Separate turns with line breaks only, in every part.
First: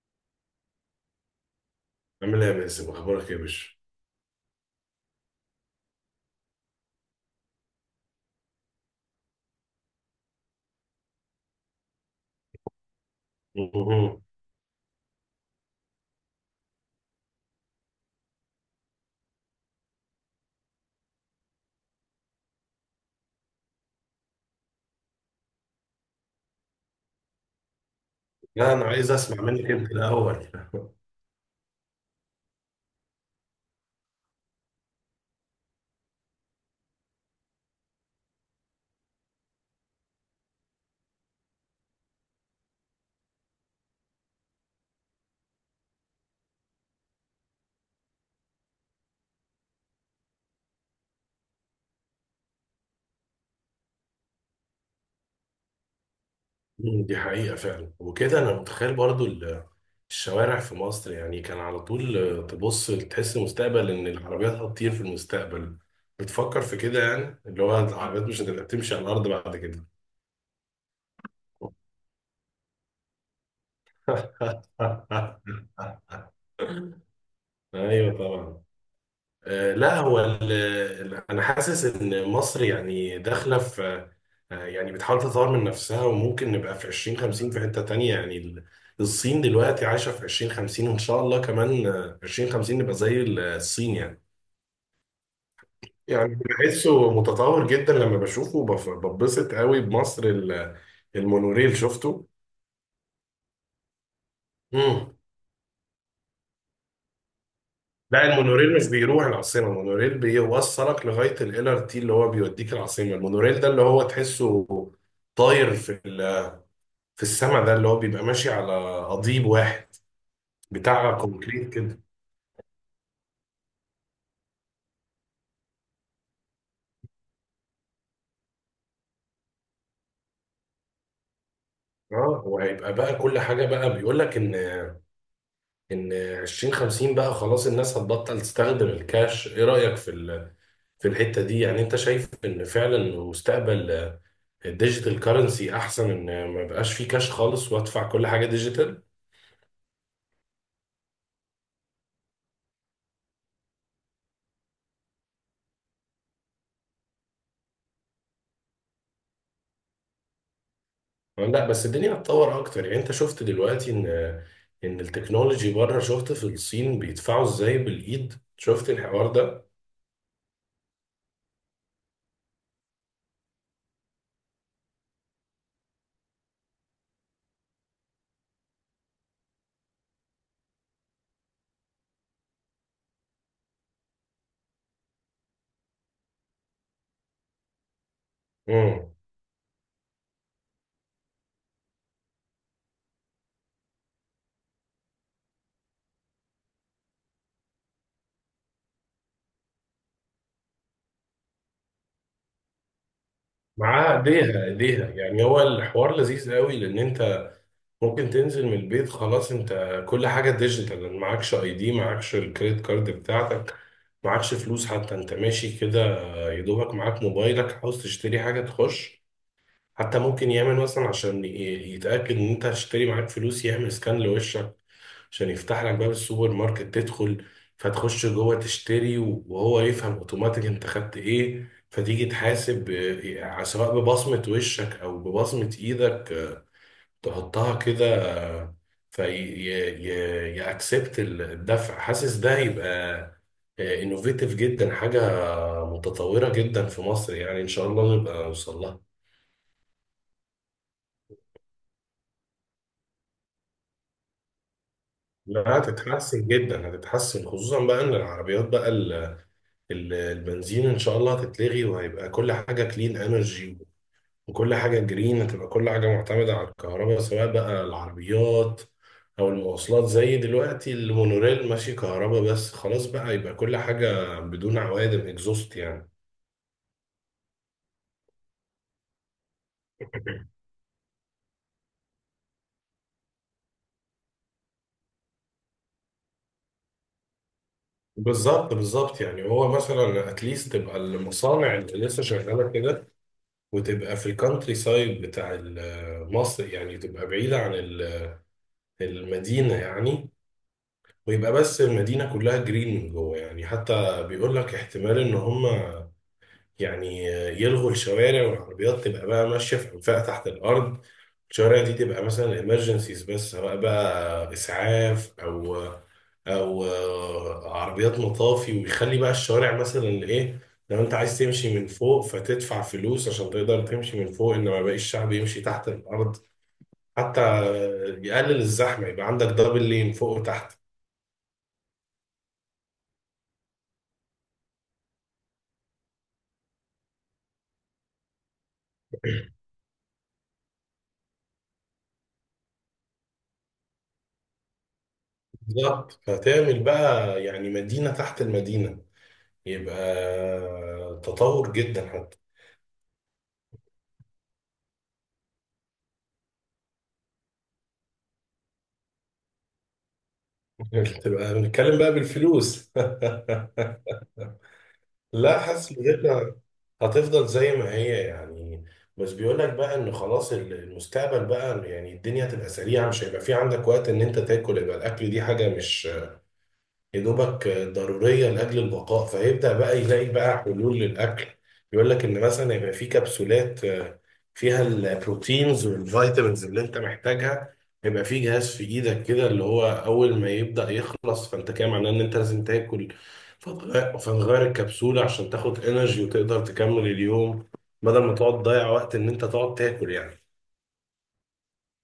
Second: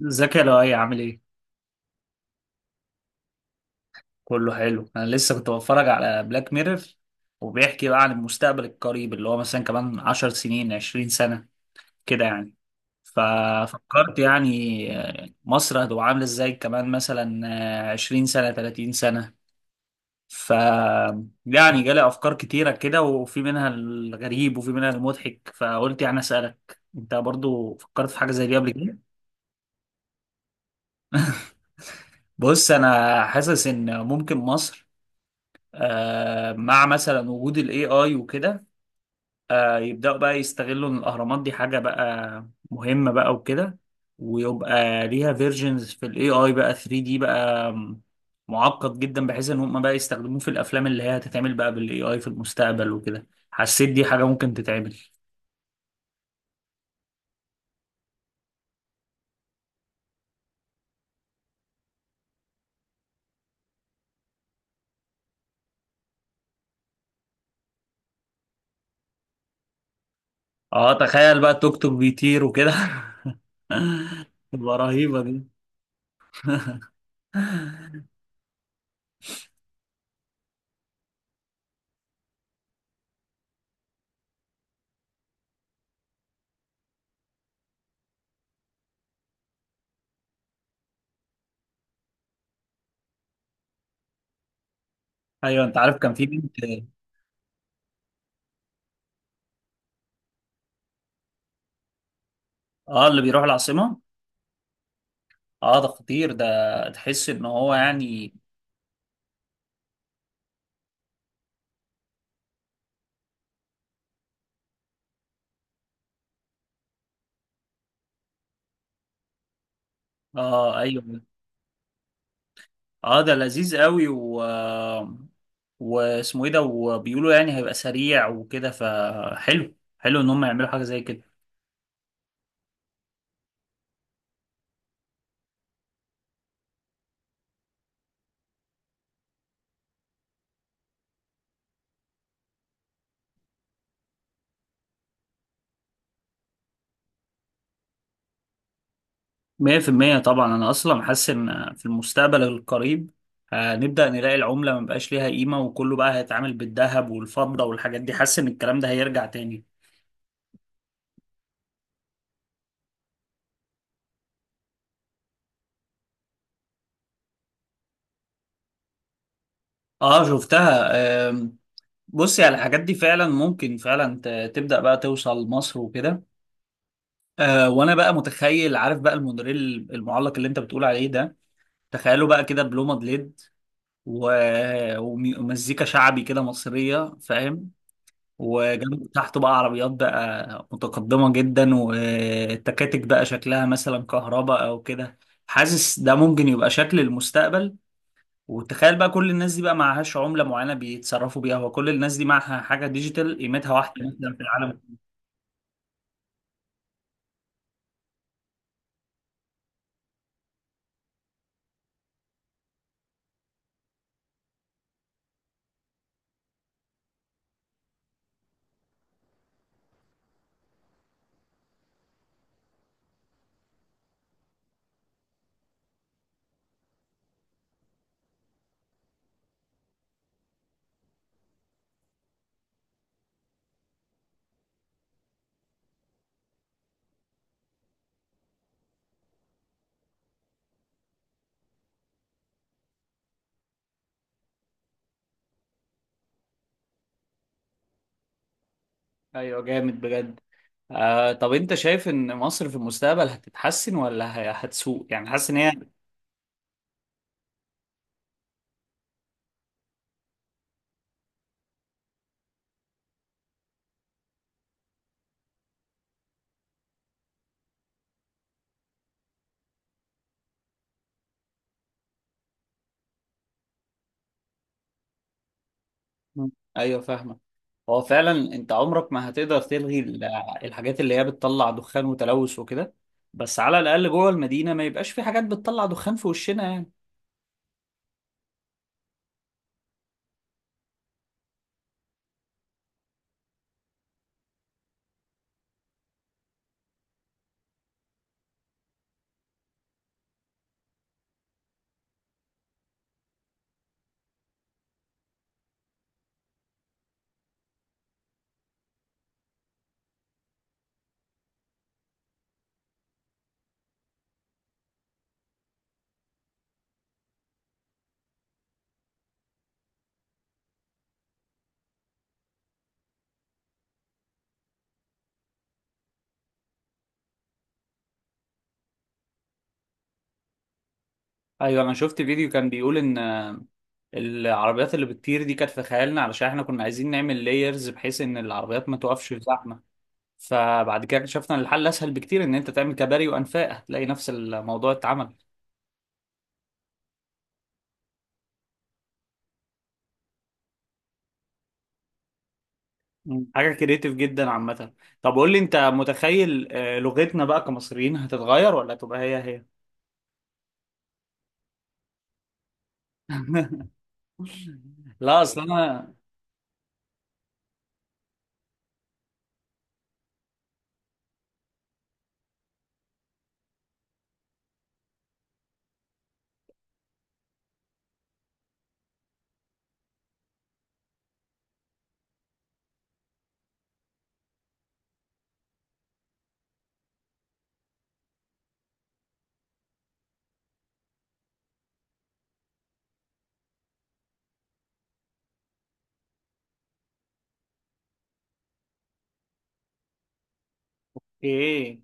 زكي لو اي عامل ايه.
عامل ايه يا باسم؟ اخبارك ايه يا باشا؟
كله حلو، انا لسه كنت بتفرج على بلاك ميرور وبيحكي بقى عن المستقبل القريب اللي هو مثلا كمان عشر سنين عشرين سنة كده يعني. ففكرت
مهم.
يعني مصر هتبقى عاملة ازاي كمان مثلا عشرين سنة تلاتين سنة. ف يعني جالي افكار كتيرة كده، وفي منها الغريب وفي منها المضحك، فقلت يعني اسألك انت برضو فكرت في حاجة زي دي قبل
لا انا
كده.
عايز اسمع منك انت الاول.
بص انا حاسس ان ممكن مصر مع مثلا وجود الاي اي وكده يبداوا بقى يستغلوا ان الاهرامات دي حاجه بقى مهمه بقى وكده، ويبقى ليها فيرجنز في الاي اي بقى 3 دي بقى معقد جدا بحيث ان هم بقى يستخدموه في الافلام اللي هي هتتعمل بقى بالاي اي في المستقبل وكده. حسيت دي حاجه ممكن تتعمل.
دي حقيقه فعلا وكده. انا متخيل برضو الشوارع في مصر، يعني كان على طول، تبص تحس المستقبل ان العربيات هتطير في المستقبل. بتفكر في كده، يعني اللي هو العربيات مش هتبقى تمشي على الارض بعد كده.
اه تخيل بقى توك توك بيطير وكده. تبقى رهيبه دي.
ايوه طبعا. لا هو انا حاسس ان مصر يعني داخله في، يعني بتحاول تطور من نفسها، وممكن نبقى في 2050 في حته تانية، يعني الصين دلوقتي عايشه في 2050، وان شاء الله كمان 2050 نبقى زي الصين يعني.
ايوه. انت عارف كان في
يعني
بنت.
بحسه متطور جدا لما بشوفه، ببسط قوي بمصر المونوريل شفته.
اه اللي بيروح العاصمه.
مم.
اه ده خطير ده، تحس ان هو
لا،
يعني.
المونوريل مش بيروح العاصمة، المونوريل بيوصلك لغاية ال LRT اللي هو بيوديك العاصمة. المونوريل ده اللي هو تحسه طاير في السما، ده اللي هو بيبقى ماشي على قضيب واحد
اه
بتاع
ايوه.
كونكريت كده.
اه ده لذيذ قوي واسمه ايه ده، وبيقولوا يعني هيبقى سريع وكده، فحلو حلو ان هم يعملوا حاجه زي كده.
اه، وهيبقى بقى كل حاجه، بقى بيقول لك ان 2050 بقى خلاص الناس هتبطل تستخدم الكاش. ايه رايك في الحته دي؟ يعني انت شايف ان فعلا مستقبل الديجيتال كارنسي احسن، ان ما يبقاش فيه كاش خالص وادفع كل حاجه ديجيتال؟
100% طبعا. انا اصلا حاسس ان في المستقبل القريب هنبدا نلاقي العمله ما بقاش ليها قيمه، وكله بقى هيتعامل بالذهب والفضه والحاجات دي. حاسس ان الكلام ده هيرجع تاني.
لا بس الدنيا هتطور اكتر، يعني انت شفت دلوقتي ان التكنولوجي بره، شفت في الصين بيدفعوا ازاي بالايد؟ شفت الحوار
اه شفتها. آم، بصي على الحاجات دي فعلا ممكن فعلا تبدا بقى توصل مصر وكده. آه وانا بقى متخيل، عارف بقى المونوريل المعلق اللي انت بتقول عليه ده، تخيله بقى كده بلومد ليد و... ومزيكا شعبي كده مصرية، فاهم؟ وجنب
ده؟
تحته بقى عربيات بقى متقدمة جدا، والتكاتك بقى شكلها مثلا كهرباء او كده. حاسس ده ممكن يبقى شكل المستقبل. وتخيل بقى كل الناس دي بقى معهاش عملة معينة بيتصرفوا بيها، وكل الناس دي معها حاجة ديجيتال قيمتها واحدة
معاه
مثلا في
ايديها
العالم.
ايديها. يعني هو الحوار لذيذ قوي لان انت ممكن تنزل من البيت خلاص، انت كل حاجه ديجيتال. معكش اي دي، معكش الكريدت كارد بتاعتك، معكش فلوس، حتى انت ماشي كده يا دوبك معاك موبايلك. عاوز تشتري حاجه تخش. حتى ممكن يعمل مثلا عشان يتاكد ان انت هتشتري، معاك فلوس، يعمل سكان لوشك عشان يفتح لك باب السوبر ماركت تدخل. فتخش جوه تشتري، وهو يفهم اوتوماتيك انت خدت ايه، فتيجي تحاسب، سواء ببصمة وشك او ببصمة ايدك، تحطها كده آه، في يأكسبت الدفع. حاسس ده هيبقى انوفيتيف جدا، حاجة متطورة جدا في مصر. يعني ان شاء الله نبقى نوصل لها.
ايوه جامد بجد. آه طب انت شايف ان مصر في المستقبل هتتحسن ولا هتسوء؟ يعني حاسس ان هي.
لا، هتتحسن جدا، هتتحسن خصوصا بقى ان العربيات بقى البنزين ان شاء الله هتتلغي، وهيبقى كل حاجه كلين انرجي، وكل حاجه جرين. هتبقى كل حاجه معتمده على الكهرباء، سواء بقى العربيات او المواصلات. زي دلوقتي المونوريل ماشي كهرباء بس خلاص، بقى يبقى كل حاجه بدون عوادم اكزوست يعني.
مم. ايوه فاهمه. هو فعلا انت عمرك ما هتقدر تلغي الحاجات اللي هي بتطلع دخان وتلوث وكده، بس على الاقل جوه المدينه ما يبقاش في حاجات بتطلع دخان في وشنا يعني.
بالظبط بالظبط. يعني هو مثلا اتليست تبقى المصانع اللي لسه شغاله كده وتبقى في الكانتري سايد بتاع مصر، يعني تبقى بعيده عن المدينه يعني. ويبقى بس المدينة كلها جرين من جوه يعني. حتى بيقول لك احتمال ان هم يعني يلغوا الشوارع، والعربيات تبقى بقى ماشية في أنفاق تحت الأرض. الشوارع دي تبقى مثلا الامرجنسيز بس، سواء بقى إسعاف أو عربيات مطافي. ويخلي بقى الشوارع مثلا إيه، لو أنت عايز تمشي من فوق فتدفع فلوس عشان تقدر تمشي من فوق، إنما باقي الشعب يمشي تحت الأرض. حتى يقلل الزحمة، يبقى عندك دبل لين فوق وتحت.
ايوه انا شفت فيديو كان بيقول ان العربيات اللي بتطير دي كانت في خيالنا علشان احنا كنا عايزين نعمل لايرز بحيث ان العربيات ما توقفش في زحمه. فبعد كده اكتشفنا ان الحل اسهل بكتير، ان انت تعمل كباري وانفاق. هتلاقي نفس الموضوع اتعمل.
بالظبط. فتعمل بقى يعني مدينة تحت المدينة، يبقى تطور جدا حتى.
مم. حاجة كريتيف جدا عامة. طب قول لي، انت متخيل لغتنا بقى كمصريين هتتغير ولا تبقى هي هي؟
تبقى بنتكلم بقى بالفلوس.
لا
لا،
اصل
حاسس
انا.
بجد هتفضل زي ما هي يعني. بس بيقول لك بقى ان خلاص المستقبل بقى يعني الدنيا هتبقى سريعة، مش هيبقى في عندك وقت ان انت تاكل. يبقى الاكل دي حاجة مش يا دوبك ضرورية لأجل البقاء، فيبدأ بقى يلاقي بقى حلول للأكل. يقول لك إن مثلا يبقى في كبسولات فيها البروتينز والفيتامينز اللي أنت محتاجها. يبقى في جهاز في إيدك كده اللي هو أول ما يبدأ يخلص فأنت كده معناه إن أنت لازم تاكل. فتغير الكبسولة عشان تاخد إنرجي وتقدر تكمل اليوم، بدل ما تقعد تضيع وقت إن أنت تقعد تاكل يعني.
ايه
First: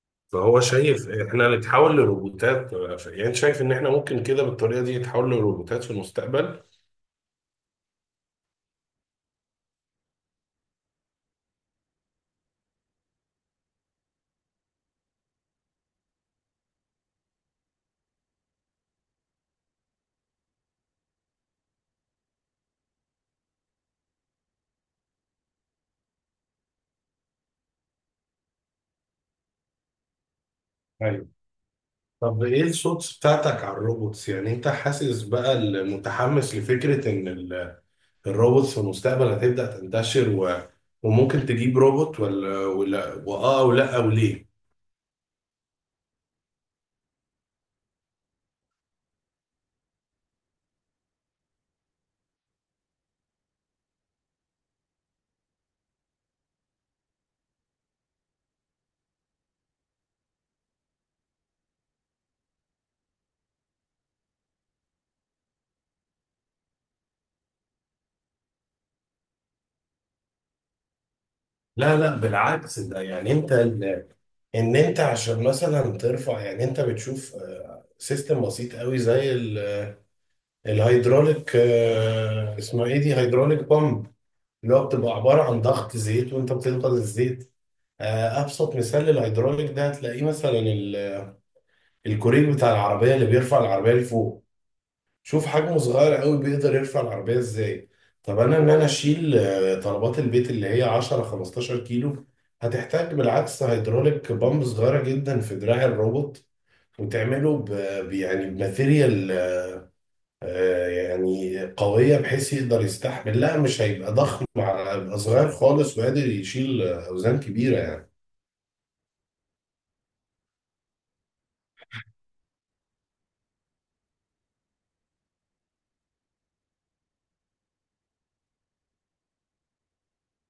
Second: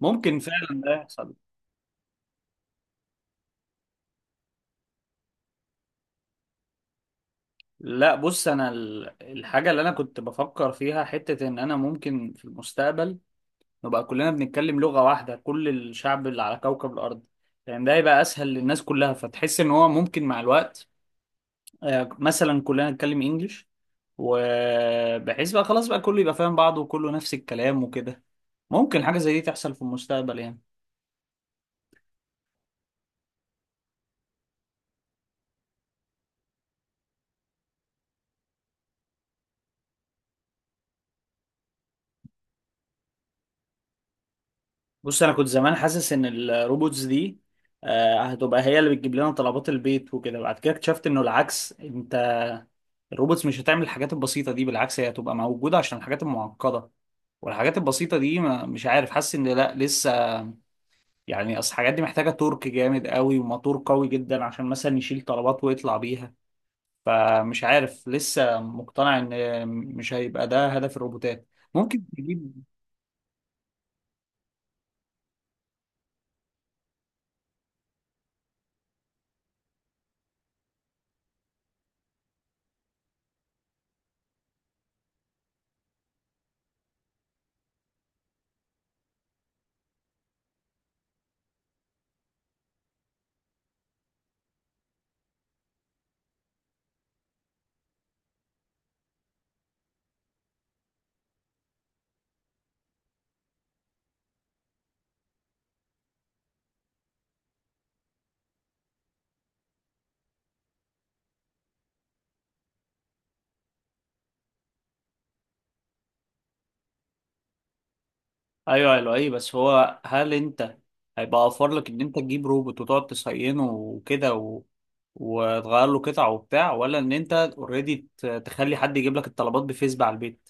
ممكن
فهو
فعلا ده
شايف
يحصل.
إحنا نتحول لروبوتات. يعني شايف إن إحنا ممكن كده بالطريقة دي نتحول لروبوتات في المستقبل.
لا بص، انا الحاجة اللي انا كنت بفكر فيها حتة ان انا ممكن في المستقبل نبقى كلنا بنتكلم لغة واحدة، كل الشعب اللي على كوكب الارض، لان ده يبقى اسهل للناس كلها. فتحس ان هو ممكن مع الوقت مثلا كلنا نتكلم انجلش، وبحيث بقى خلاص بقى كله يبقى فاهم بعضه وكله نفس الكلام وكده. ممكن حاجة زي دي تحصل في المستقبل يعني.
ايوه. طب ايه الصوت بتاعتك على الروبوتس؟ يعني انت حاسس بقى، المتحمس لفكرة ان الروبوتس في المستقبل هتبدأ تنتشر، وممكن تجيب روبوت، ولا واه، او لا، او ليه؟
بص أنا كنت زمان حاسس إن الروبوتس دي هتبقى هي اللي بتجيب لنا طلبات البيت وكده. بعد كده اكتشفت إنه العكس، أنت الروبوتس مش هتعمل الحاجات البسيطة دي. بالعكس هي هتبقى موجودة عشان الحاجات المعقدة. والحاجات البسيطة دي ما مش عارف، حاسس إن لأ لسه. يعني أصل الحاجات دي محتاجة تورك جامد قوي وموتور قوي جدا عشان مثلا يشيل طلبات ويطلع بيها. فمش عارف، لسه مقتنع ان مش هيبقى ده هدف الروبوتات.
لا
ممكن
لا،
تجيب.
بالعكس. ده يعني ان انت عشان مثلا ترفع، يعني انت بتشوف سيستم بسيط قوي زي الهيدروليك. اسمها ايه دي، هيدروليك بامب، اللي هو بتبقى عبارة عن ضغط زيت وانت بتضغط الزيت. ابسط مثال للهيدروليك ده هتلاقيه مثلا الكوريك بتاع العربيه اللي بيرفع العربيه لفوق. شوف حجمه صغير قوي، بيقدر يرفع العربيه ازاي. طب انا، ان انا اشيل طلبات البيت اللي هي 10 15 كيلو، هتحتاج بالعكس هيدروليك بامب صغيره جدا في دراع الروبوت. وتعمله ب يعني بماتيريال، يعني قويه بحيث يقدر يستحمل. لا، مش هيبقى ضخم هيبقى صغير خالص وقادر يشيل اوزان كبيره يعني.
ايوه ايوه، ايه بس هو هل انت هيبقى اوفر لك ان انت تجيب روبوت وتقعد تصينه وكده و... وتغير له قطع وبتاع؟ ولا ان انت اوريدي تخلي حد يجيب لك الطلبات بفيسبوك على البيت؟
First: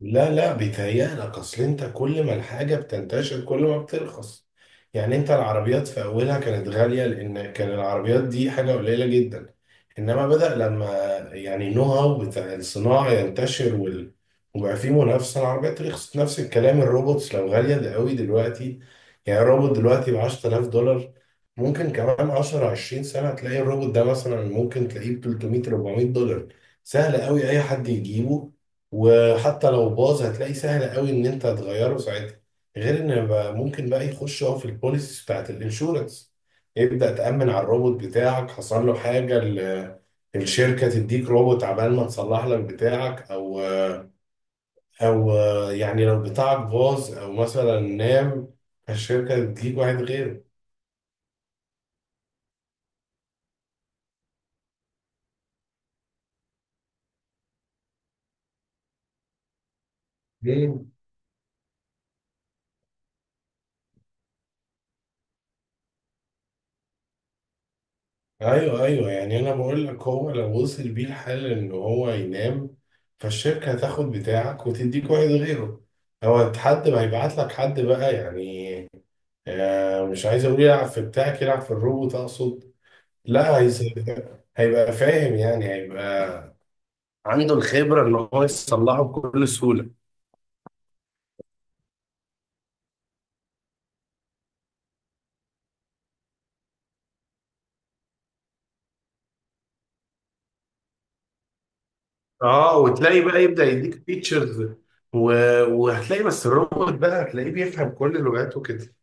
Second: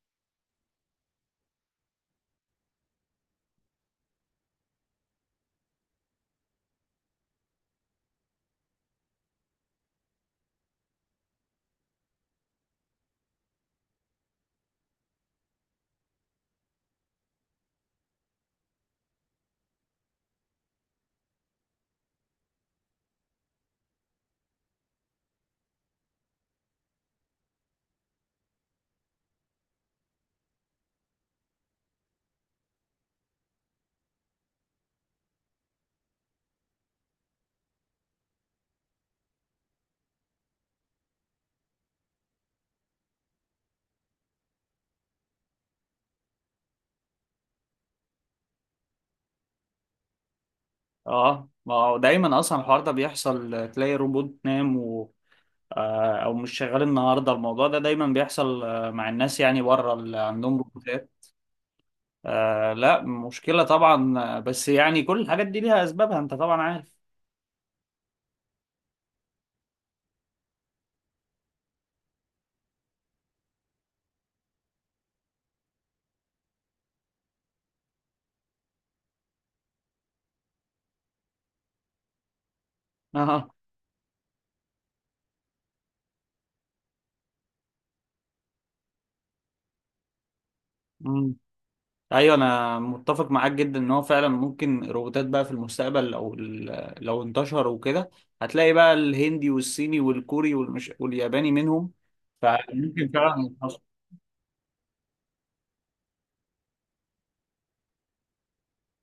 لا لا، بيتهيألك. اصل انت كل ما الحاجه بتنتشر كل ما بترخص، يعني انت العربيات في اولها كانت غاليه لان كان العربيات دي حاجه قليله جدا. انما بدأ لما يعني النو هاو بتاع الصناعه ينتشر وبقى في منافسه، العربيات رخصت. نفس الكلام الروبوتس. لو غاليه ده قوي دلوقتي، يعني الروبوت دلوقتي ب 10,000 دولار، ممكن كمان 10 20 سنه تلاقي الروبوت ده مثلا ممكن تلاقيه ب 300 400 دولار. سهل قوي اي حد يجيبه. وحتى لو باظ هتلاقي سهل قوي ان انت تغيره ساعتها. غير ان بقى ممكن بقى يخش هو في البوليسيز بتاعت الانشورنس. يبدأ تأمن على الروبوت بتاعك، حصل له حاجة الشركة تديك روبوت عبال ما تصلح لك بتاعك. او يعني لو بتاعك باظ او مثلا نام، الشركة تديك واحد
اه ما هو دايما اصلا الحوار ده بيحصل، تلاقي روبوت نام و... او مش شغال النهارده. الموضوع ده دايما بيحصل مع الناس يعني بره اللي عندهم
غيره.
روبوتات. آه لا مشكلة طبعا بس يعني كل الحاجات دي ليها أسبابها، أنت طبعا عارف.
ايوه ايوه. يعني انا بقول لك، هو لو وصل بيه الحال ان هو ينام، فالشركه هتاخد بتاعك وتديك واحد غيره. هو حد ما هيبعت لك حد بقى يعني. آه، مش عايز اقول يلعب في بتاعك، يلعب في الروبوت اقصد.
اه.
لا هيسيبك. هيبقى فاهم يعني، هيبقى عنده الخبره ان هو يصلحه بكل سهوله.
مم. أيوة، أنا متفق معاك جدا إن هو فعلا ممكن الروبوتات بقى في المستقبل لو لو انتشروا وكده، هتلاقي بقى الهندي والصيني والكوري والياباني منهم.
اه،
فممكن
وتلاقي
فعلا
بقى يبدا
يتحصل.
يديك فيتشرز و... وهتلاقي بس الروبوت بقى هتلاقيه بيفهم كل لغاته كده.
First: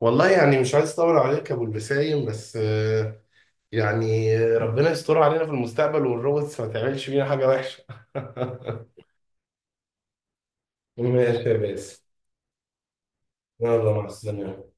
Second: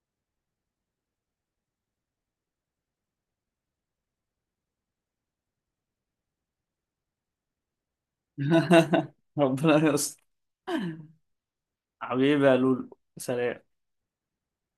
والله يعني مش عايز اطول عليك يا ابو البسايم، بس يعني ربنا يستر علينا في المستقبل والروبوتس ما تعملش فينا حاجه وحشه.
ربنا يستر.
ماشي يا باسم.
حبيبي يا لولو سلام.
يلا مع السلامه.